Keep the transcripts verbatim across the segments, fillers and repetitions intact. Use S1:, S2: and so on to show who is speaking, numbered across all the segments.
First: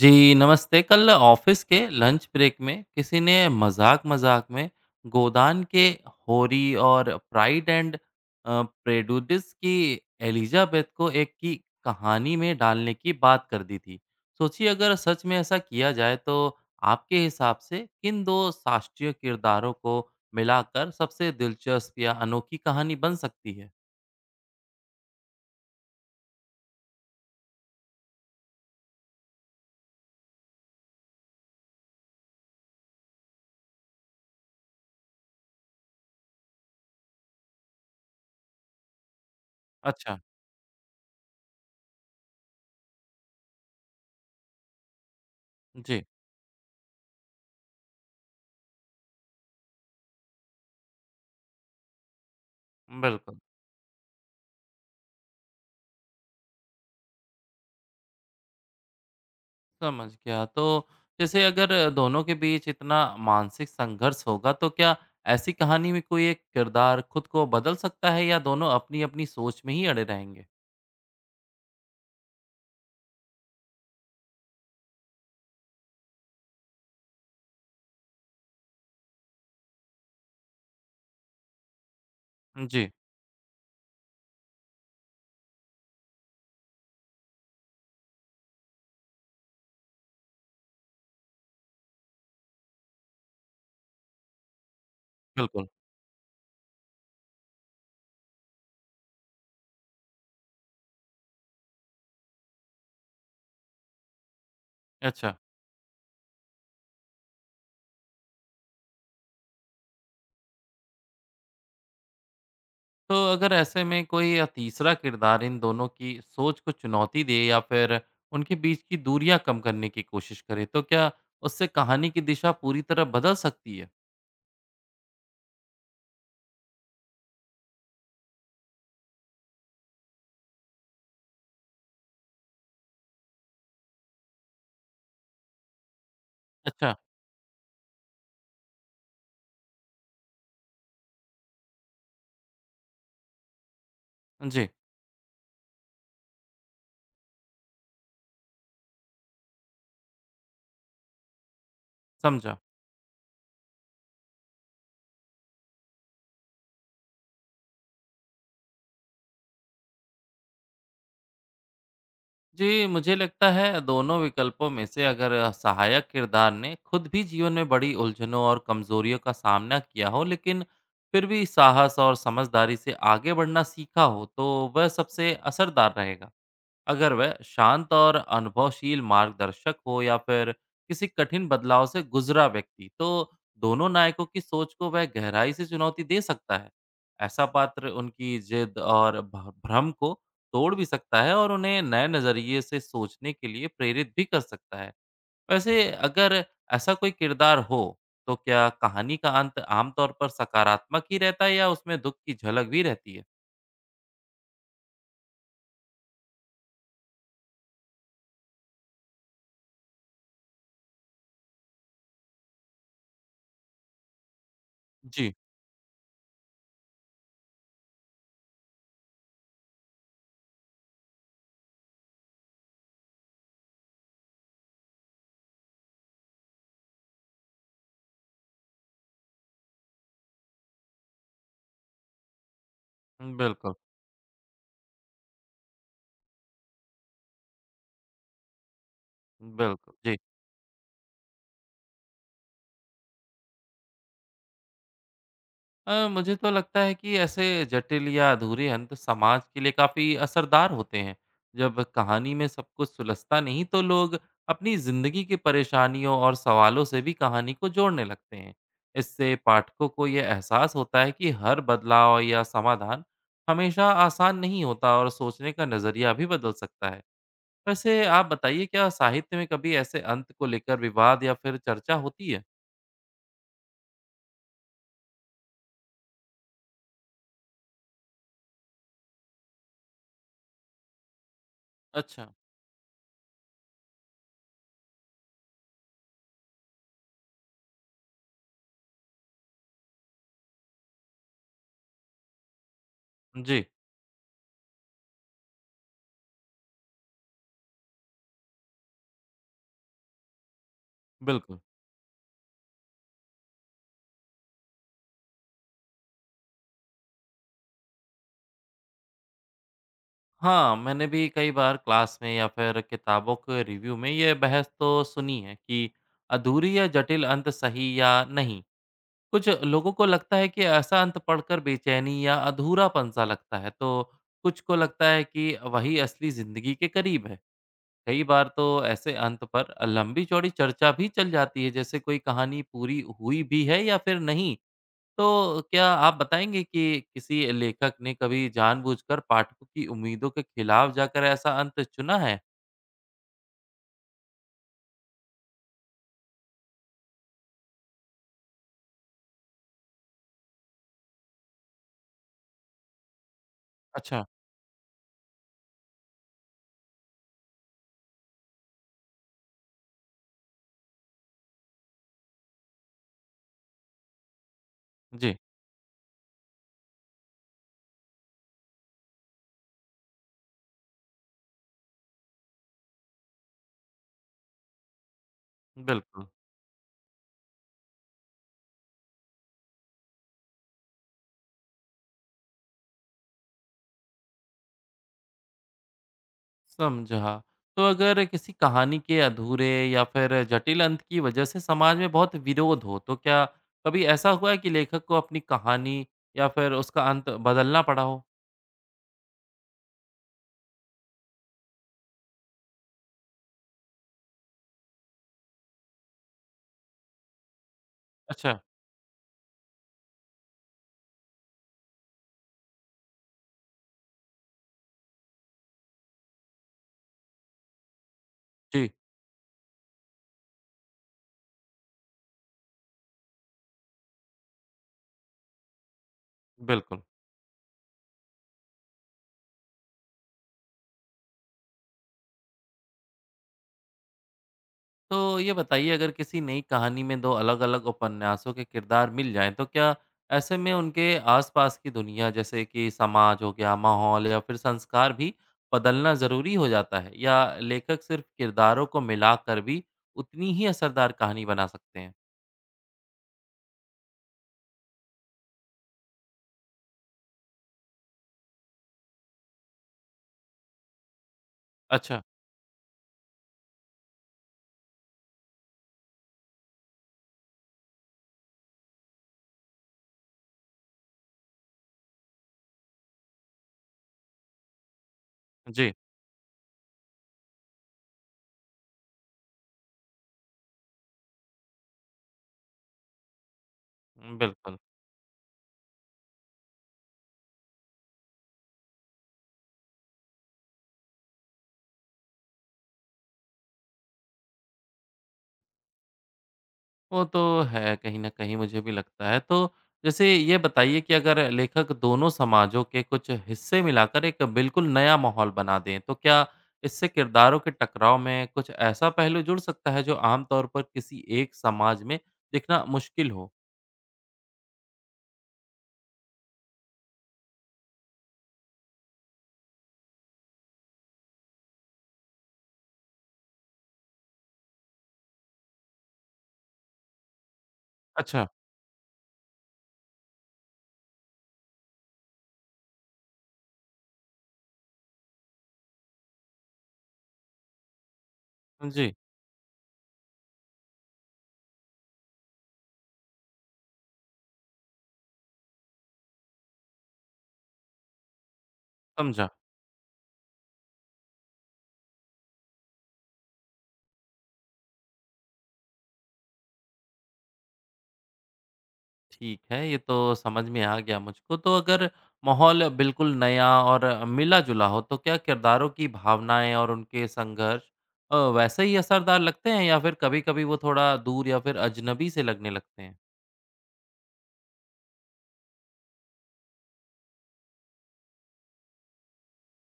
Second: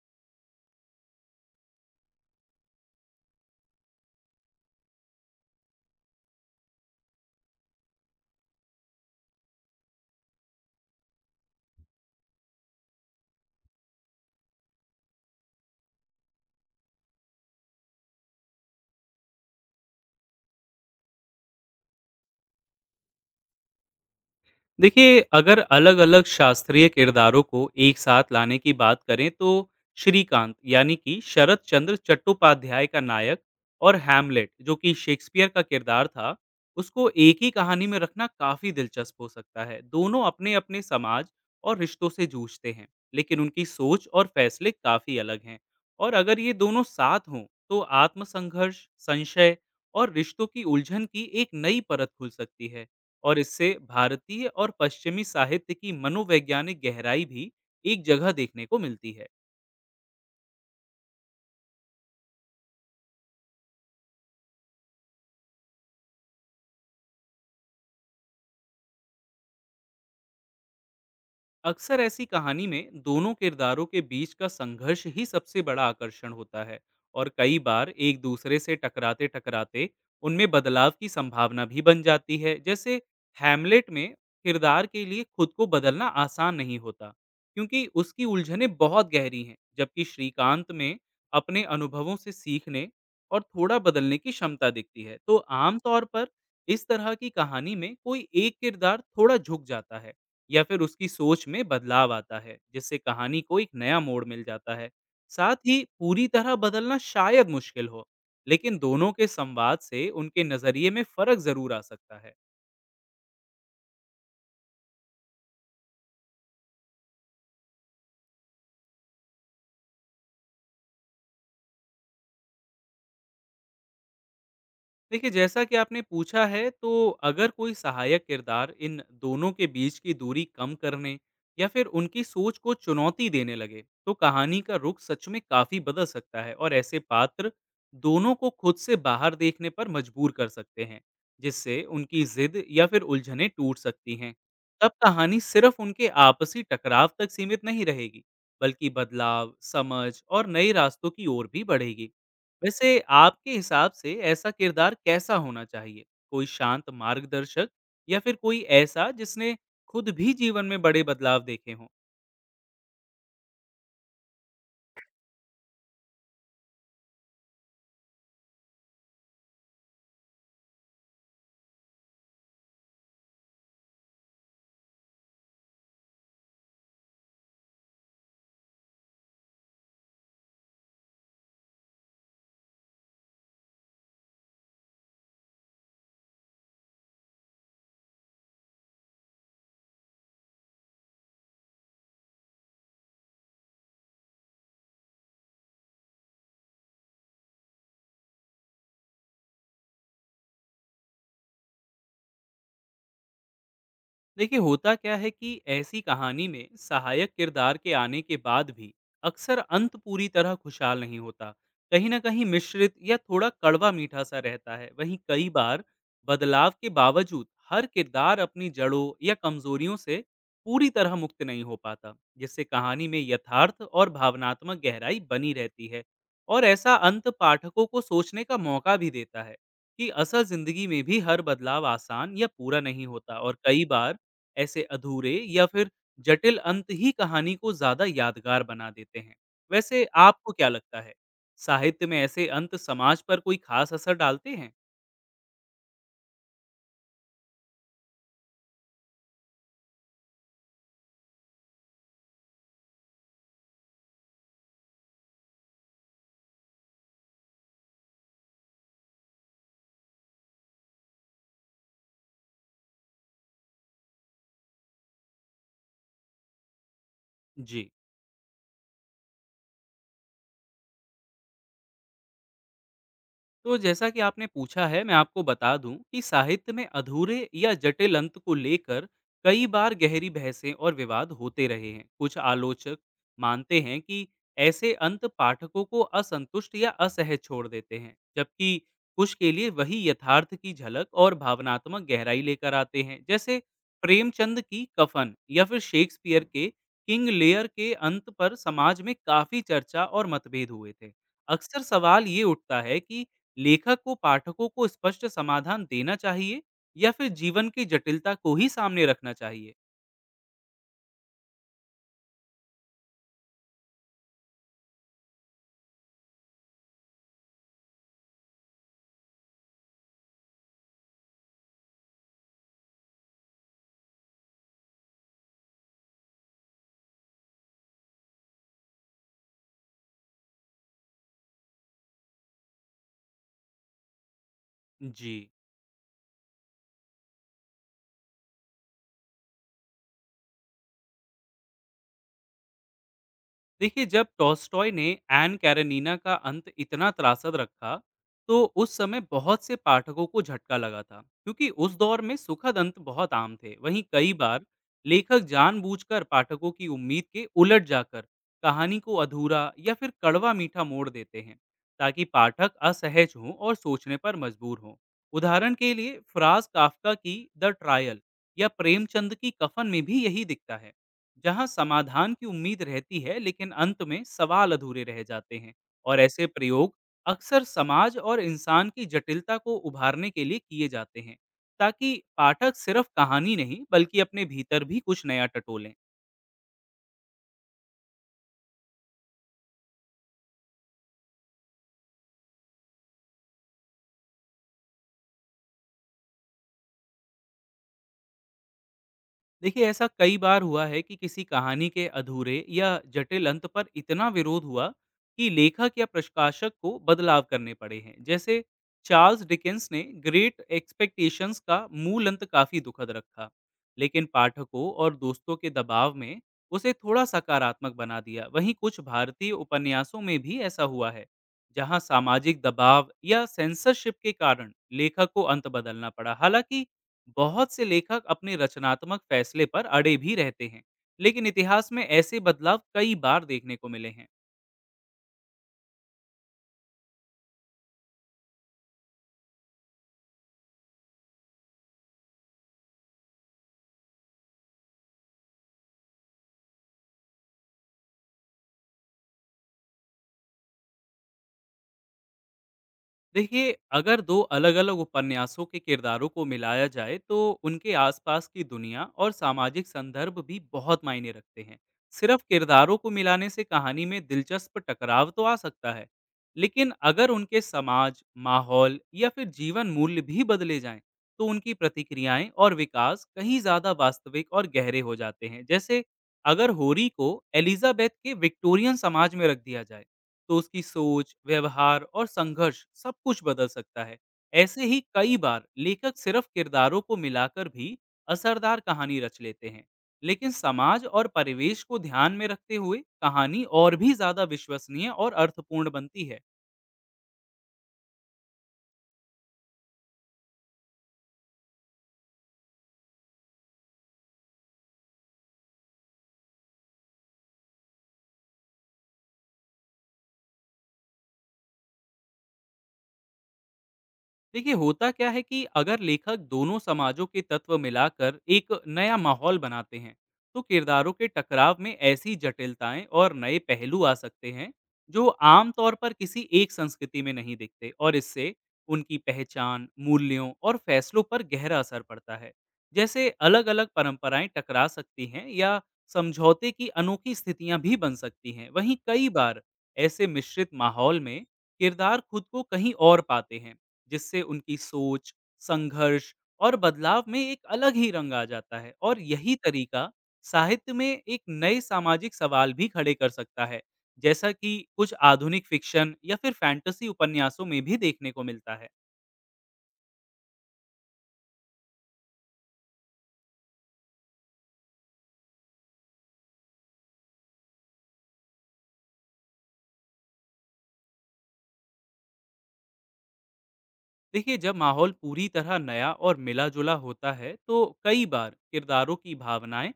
S1: जी नमस्ते। कल ऑफिस के लंच ब्रेक में किसी ने मजाक मजाक में गोदान के होरी और प्राइड एंड प्रेजुडिस की एलिजाबेथ को एक की कहानी में डालने की बात कर दी थी। सोचिए अगर सच में ऐसा किया जाए तो आपके हिसाब से किन दो शास्त्रीय किरदारों को मिलाकर सबसे दिलचस्प या अनोखी कहानी बन सकती है?
S2: देखिए, अगर अलग-अलग शास्त्रीय किरदारों को एक साथ लाने की बात करें तो श्रीकांत यानी कि शरत चंद्र चट्टोपाध्याय का नायक और हैमलेट जो कि शेक्सपियर का किरदार था, उसको एक ही कहानी में रखना काफ़ी दिलचस्प हो सकता है।
S1: अच्छा।
S2: दोनों अपने-अपने समाज और रिश्तों से जूझते हैं, लेकिन उनकी सोच और फैसले काफ़ी अलग हैं।
S1: जी।
S2: और अगर ये दोनों साथ हों, तो आत्मसंघर्ष, संशय और रिश्तों की उलझन की एक नई परत खुल सकती है। और
S1: बिल्कुल।
S2: इससे भारतीय और पश्चिमी साहित्य की मनोवैज्ञानिक गहराई भी एक जगह देखने को मिलती है।
S1: समझ गया। तो जैसे अगर दोनों के बीच इतना मानसिक संघर्ष होगा तो क्या ऐसी कहानी में कोई एक किरदार खुद को बदल सकता है या दोनों अपनी-अपनी सोच में ही अड़े रहेंगे?
S2: अक्सर ऐसी कहानी में दोनों किरदारों के बीच का संघर्ष ही सबसे बड़ा आकर्षण होता है और कई बार एक दूसरे से टकराते टकराते उनमें बदलाव की संभावना भी बन जाती है।
S1: जी।
S2: जैसे हैमलेट में किरदार के लिए खुद को बदलना आसान नहीं होता क्योंकि उसकी उलझनें बहुत गहरी हैं, जबकि श्रीकांत में अपने अनुभवों से सीखने और थोड़ा बदलने की क्षमता दिखती है। तो
S1: बिल्कुल।
S2: आमतौर पर इस तरह की कहानी में कोई एक किरदार थोड़ा झुक जाता है या फिर उसकी सोच में बदलाव आता है, जिससे कहानी को एक नया मोड़ मिल जाता है।
S1: अच्छा,
S2: साथ ही पूरी तरह बदलना शायद मुश्किल हो, लेकिन दोनों के संवाद से उनके नजरिए में फर्क जरूर आ सकता है।
S1: तो अगर ऐसे में कोई अ, तीसरा किरदार इन दोनों की सोच को चुनौती दे या फिर उनके बीच की दूरियाँ कम करने की कोशिश करे तो क्या उससे कहानी की दिशा पूरी तरह बदल सकती है?
S2: देखिए, जैसा कि आपने पूछा है, तो अगर कोई सहायक किरदार इन दोनों के बीच की दूरी कम करने या फिर उनकी सोच को चुनौती देने लगे, तो कहानी का रुख सच में काफी बदल सकता है। और
S1: अच्छा।
S2: ऐसे पात्र दोनों को खुद से बाहर देखने पर मजबूर कर सकते हैं, जिससे उनकी जिद या फिर उलझनें टूट सकती हैं।
S1: जी।
S2: तब कहानी सिर्फ उनके आपसी टकराव तक सीमित नहीं रहेगी, बल्कि बदलाव, समझ और नए रास्तों की ओर भी बढ़ेगी।
S1: समझा।
S2: वैसे आपके हिसाब से ऐसा किरदार कैसा होना चाहिए? कोई शांत मार्गदर्शक या फिर कोई ऐसा जिसने खुद भी जीवन में बड़े बदलाव देखे हों?
S1: जी, मुझे लगता है दोनों विकल्पों में से अगर सहायक किरदार ने खुद भी जीवन में बड़ी उलझनों और कमजोरियों का सामना किया हो, लेकिन फिर भी साहस और समझदारी से आगे बढ़ना सीखा हो, तो वह सबसे असरदार रहेगा। अगर वह शांत और अनुभवशील मार्गदर्शक हो या फिर किसी कठिन बदलाव से गुजरा व्यक्ति तो दोनों नायकों की सोच को वह गहराई से चुनौती दे सकता है। ऐसा पात्र उनकी जिद और भ- भ्रम को तोड़ भी सकता है और उन्हें नए नज़रिए से सोचने के लिए प्रेरित भी कर सकता है। वैसे अगर ऐसा कोई किरदार हो तो क्या कहानी का अंत आमतौर पर सकारात्मक ही रहता है या उसमें दुख की झलक भी रहती है?
S2: देखिए, होता क्या है कि ऐसी कहानी में सहायक किरदार के आने के बाद भी अक्सर अंत पूरी तरह खुशहाल नहीं होता। कहीं ना कहीं मिश्रित या थोड़ा कड़वा मीठा सा रहता है। वहीं
S1: जी।
S2: कई बार बदलाव के बावजूद हर किरदार अपनी जड़ों या कमजोरियों से पूरी तरह मुक्त नहीं हो पाता, जिससे कहानी में यथार्थ और भावनात्मक गहराई बनी रहती है। और ऐसा अंत पाठकों को सोचने का मौका भी देता है कि असल जिंदगी में भी हर बदलाव आसान या पूरा नहीं होता और
S1: बिल्कुल।
S2: कई बार ऐसे अधूरे या फिर जटिल अंत ही कहानी को ज़्यादा यादगार बना देते हैं।
S1: बिल्कुल
S2: वैसे
S1: जी।
S2: आपको क्या लगता है, साहित्य में ऐसे अंत समाज पर कोई खास असर डालते हैं?
S1: अ, मुझे तो लगता है कि ऐसे जटिल या अधूरे अंत समाज के लिए काफी असरदार होते हैं। जब कहानी में सब कुछ सुलझता नहीं तो लोग अपनी जिंदगी की परेशानियों और सवालों से भी कहानी को जोड़ने लगते हैं। इससे पाठकों को यह एहसास होता है कि हर बदलाव या समाधान हमेशा आसान नहीं होता और सोचने का नजरिया भी बदल सकता है।
S2: जी।
S1: वैसे आप बताइए क्या साहित्य में कभी ऐसे अंत को लेकर विवाद या फिर चर्चा होती है?
S2: तो जैसा कि आपने पूछा है, मैं आपको बता दूं कि साहित्य में अधूरे या जटिल अंत को लेकर कई बार गहरी बहसें और विवाद होते रहे हैं।
S1: अच्छा।
S2: कुछ आलोचक मानते हैं कि ऐसे अंत पाठकों को असंतुष्ट या असहज छोड़ देते हैं, जबकि कुछ के लिए वही यथार्थ की झलक और भावनात्मक गहराई लेकर आते हैं। जैसे
S1: जी।
S2: प्रेमचंद की कफन या फिर शेक्सपियर के किंग लेयर के अंत पर समाज में काफी चर्चा और मतभेद हुए थे।
S1: बिल्कुल।
S2: अक्सर सवाल ये उठता है कि लेखक को पाठकों को स्पष्ट समाधान देना चाहिए या फिर जीवन की जटिलता को ही सामने रखना चाहिए।
S1: हाँ, मैंने भी कई बार क्लास में या फिर किताबों के रिव्यू में ये बहस तो सुनी है कि अधूरी या जटिल अंत सही या नहीं। कुछ लोगों को लगता है कि ऐसा अंत पढ़कर बेचैनी या अधूरापन सा लगता है, तो कुछ को लगता है कि वही असली जिंदगी के करीब है। कई बार तो ऐसे अंत पर लंबी चौड़ी चर्चा भी चल जाती है, जैसे कोई कहानी पूरी हुई भी है या फिर नहीं।
S2: जी।
S1: तो क्या आप बताएँगे कि किसी लेखक ने कभी जानबूझकर पाठकों की उम्मीदों के खिलाफ जाकर ऐसा अंत चुना है?
S2: देखिए, जब टॉलस्टॉय ने एन कैरेनिना का अंत इतना त्रासद रखा, तो उस समय बहुत से पाठकों को झटका लगा था, क्योंकि उस दौर में सुखद अंत बहुत आम थे। वहीं
S1: अच्छा।
S2: कई बार लेखक जानबूझकर पाठकों की उम्मीद के उलट जाकर कहानी को अधूरा या फिर कड़वा मीठा मोड़ देते हैं, ताकि पाठक असहज हों और सोचने पर मजबूर हों।
S1: जी।
S2: उदाहरण के लिए फ्राज काफ्का की द ट्रायल या प्रेमचंद की कफन में भी यही दिखता है, जहां समाधान की उम्मीद रहती है लेकिन अंत में सवाल अधूरे रह जाते हैं। और
S1: बिल्कुल।
S2: ऐसे प्रयोग अक्सर समाज और इंसान की जटिलता को उभारने के लिए किए जाते हैं, ताकि पाठक सिर्फ कहानी नहीं बल्कि अपने भीतर भी कुछ नया टटोलें।
S1: समझा। तो अगर किसी कहानी के अधूरे या फिर जटिल अंत की वजह से समाज में बहुत विरोध हो, तो क्या कभी ऐसा हुआ है कि लेखक को अपनी कहानी या फिर उसका अंत बदलना पड़ा हो?
S2: देखिए, ऐसा कई बार हुआ है कि किसी कहानी के अधूरे या जटिल अंत पर इतना विरोध हुआ कि लेखक या प्रकाशक को बदलाव करने पड़े हैं।
S1: अच्छा।
S2: जैसे चार्ल्स डिकेंस ने ग्रेट एक्सपेक्टेशंस का मूल अंत काफी दुखद रखा, लेकिन पाठकों और दोस्तों के दबाव में उसे थोड़ा सकारात्मक बना दिया। वहीं
S1: जी।
S2: कुछ भारतीय उपन्यासों में भी ऐसा हुआ है जहां सामाजिक दबाव या सेंसरशिप के कारण लेखक को अंत बदलना पड़ा। हालांकि
S1: बिल्कुल।
S2: बहुत से लेखक अपने रचनात्मक फैसले पर अड़े भी रहते हैं, लेकिन इतिहास में ऐसे बदलाव कई बार देखने को मिले हैं।
S1: तो ये बताइए अगर किसी नई कहानी में दो अलग-अलग उपन्यासों के किरदार मिल जाएँ तो क्या ऐसे में उनके आसपास की दुनिया, जैसे कि समाज हो गया, माहौल या फिर संस्कार भी बदलना ज़रूरी हो जाता है? या लेखक सिर्फ किरदारों को मिलाकर भी उतनी ही असरदार कहानी बना सकते हैं?
S2: देखिए, अगर दो अलग-अलग उपन्यासों के किरदारों को मिलाया जाए, तो उनके आसपास की दुनिया और सामाजिक संदर्भ भी बहुत मायने रखते हैं।
S1: अच्छा।
S2: सिर्फ किरदारों को मिलाने से कहानी में दिलचस्प टकराव तो आ सकता है, लेकिन अगर उनके समाज, माहौल या फिर जीवन मूल्य भी बदले जाएं, तो उनकी प्रतिक्रियाएं और विकास कहीं ज़्यादा वास्तविक और गहरे हो जाते हैं।
S1: जी।
S2: जैसे अगर होरी को एलिजाबेथ के विक्टोरियन समाज में रख दिया जाए, तो उसकी सोच, व्यवहार और संघर्ष सब कुछ बदल सकता है।
S1: बिल्कुल।
S2: ऐसे ही कई बार लेखक सिर्फ किरदारों को मिलाकर भी असरदार कहानी रच लेते हैं, लेकिन समाज और परिवेश को ध्यान में रखते हुए कहानी और भी ज्यादा विश्वसनीय और अर्थपूर्ण बनती है।
S1: वो तो है, कहीं न कहीं मुझे भी लगता है। तो जैसे ये बताइए कि अगर लेखक दोनों समाजों के कुछ हिस्से मिलाकर एक बिल्कुल नया माहौल बना दें, तो क्या इससे किरदारों के टकराव में कुछ ऐसा पहलू जुड़ सकता है जो आम तौर पर किसी एक समाज में दिखना मुश्किल हो?
S2: देखिए, होता क्या है कि अगर लेखक दोनों समाजों के तत्व मिलाकर एक नया माहौल बनाते हैं, तो किरदारों के टकराव में ऐसी जटिलताएं और नए पहलू आ सकते हैं जो आमतौर पर किसी एक संस्कृति में नहीं दिखते। और
S1: अच्छा।
S2: इससे उनकी पहचान, मूल्यों और फैसलों पर गहरा असर पड़ता है। जैसे अलग अलग परंपराएं टकरा सकती हैं या समझौते की अनोखी स्थितियां भी बन सकती हैं। वहीं
S1: जी।
S2: कई बार ऐसे मिश्रित माहौल में किरदार खुद को कहीं और पाते हैं, जिससे उनकी सोच, संघर्ष और बदलाव में एक अलग ही रंग आ जाता है। और
S1: समझा।
S2: यही तरीका साहित्य में एक नए सामाजिक सवाल भी खड़े कर सकता है, जैसा कि कुछ आधुनिक फिक्शन या फिर फैंटेसी उपन्यासों में भी देखने को मिलता है।
S1: ठीक है, ये तो समझ में आ गया मुझको। तो अगर माहौल बिल्कुल नया और मिला-जुला हो, तो क्या किरदारों की भावनाएँ और उनके संघर्ष अ, वैसे ही असरदार लगते हैं या फिर कभी-कभी वो थोड़ा दूर या फिर अजनबी से लगने लगते हैं?
S2: देखिए, जब माहौल पूरी तरह नया और मिला-जुला होता है, तो कई बार किरदारों की भावनाएं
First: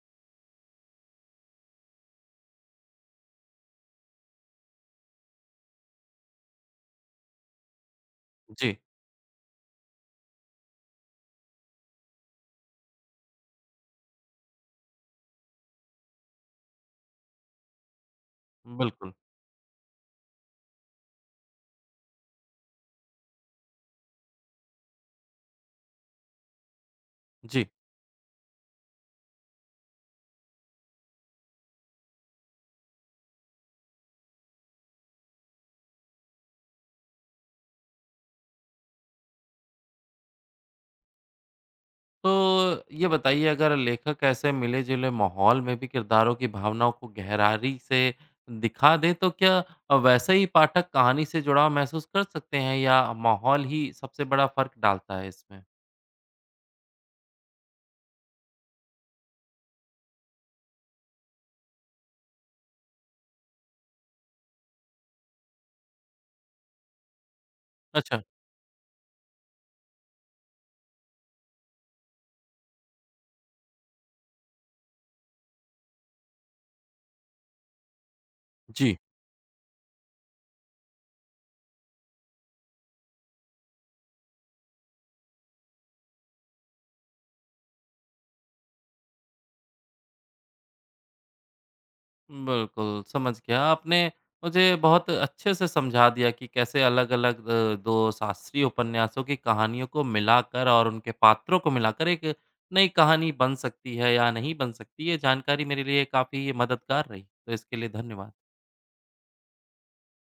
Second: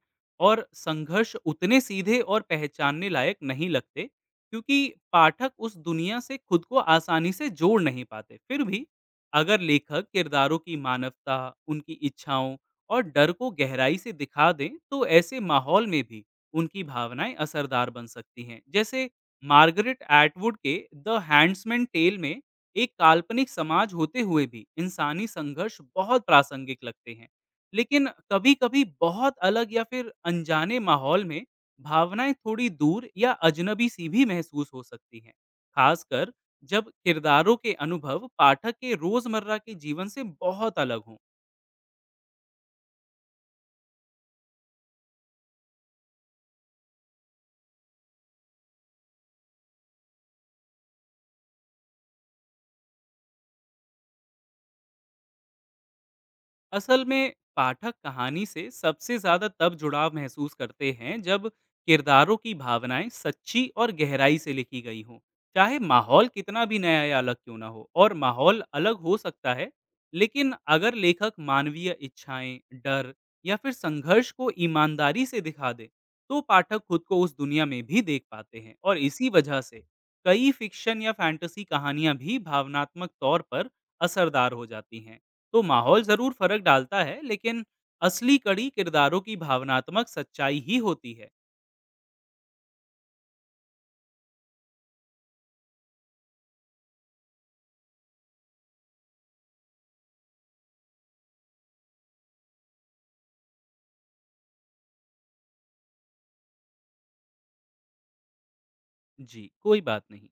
S2: और संघर्ष उतने सीधे और पहचानने लायक नहीं लगते, क्योंकि पाठक उस दुनिया से खुद को आसानी से जोड़ नहीं पाते। फिर
S1: जी।
S2: भी अगर लेखक किरदारों की मानवता, उनकी इच्छाओं और डर को गहराई से दिखा दें, तो ऐसे माहौल में भी उनकी भावनाएं असरदार बन सकती हैं। जैसे
S1: बिल्कुल।
S2: मार्गरेट एटवुड के द हैंड्समैन टेल में एक काल्पनिक समाज होते हुए भी इंसानी संघर्ष बहुत प्रासंगिक लगते हैं।
S1: जी,
S2: लेकिन कभी-कभी बहुत अलग या फिर अनजाने माहौल में भावनाएं थोड़ी दूर या अजनबी सी भी महसूस हो सकती हैं, खासकर जब किरदारों के अनुभव पाठक के रोजमर्रा के जीवन से बहुत अलग हों।
S1: तो ये बताइए अगर लेखक ऐसे मिले-जुले माहौल में भी किरदारों की भावनाओं को गहराई से दिखा दें, तो क्या अ, वैसे ही पाठक कहानी से जुड़ाव महसूस कर सकते हैं या माहौल ही सबसे बड़ा फ़र्क डालता है इसमें?
S2: असल में पाठक कहानी से सबसे ज्यादा तब जुड़ाव महसूस करते हैं जब किरदारों की भावनाएं सच्ची और गहराई से लिखी गई हों, चाहे माहौल कितना भी नया या अलग क्यों ना हो। और
S1: अच्छा।
S2: माहौल अलग हो सकता है, लेकिन अगर लेखक मानवीय इच्छाएं, डर या फिर संघर्ष को ईमानदारी से दिखा दे, तो पाठक खुद को उस दुनिया में भी देख पाते हैं।
S1: जी।
S2: और इसी वजह से कई फिक्शन या फैंटेसी कहानियां भी भावनात्मक तौर पर असरदार हो जाती हैं। तो माहौल जरूर फर्क डालता है, लेकिन असली कड़ी किरदारों की भावनात्मक सच्चाई ही होती है।
S1: बिल्कुल, समझ गया। आपने मुझे बहुत अच्छे से समझा दिया कि कैसे अलग-अलग अ, दो शास्त्रीय उपन्यासों की कहानियों को मिलाकर और उनके पात्रों को मिलाकर एक नई कहानी बन सकती है या नहीं बन सकती। ये जानकारी मेरे लिए काफ़ी मददगार रही, तो इसके लिए धन्यवाद।
S2: जी, कोई बात नहीं।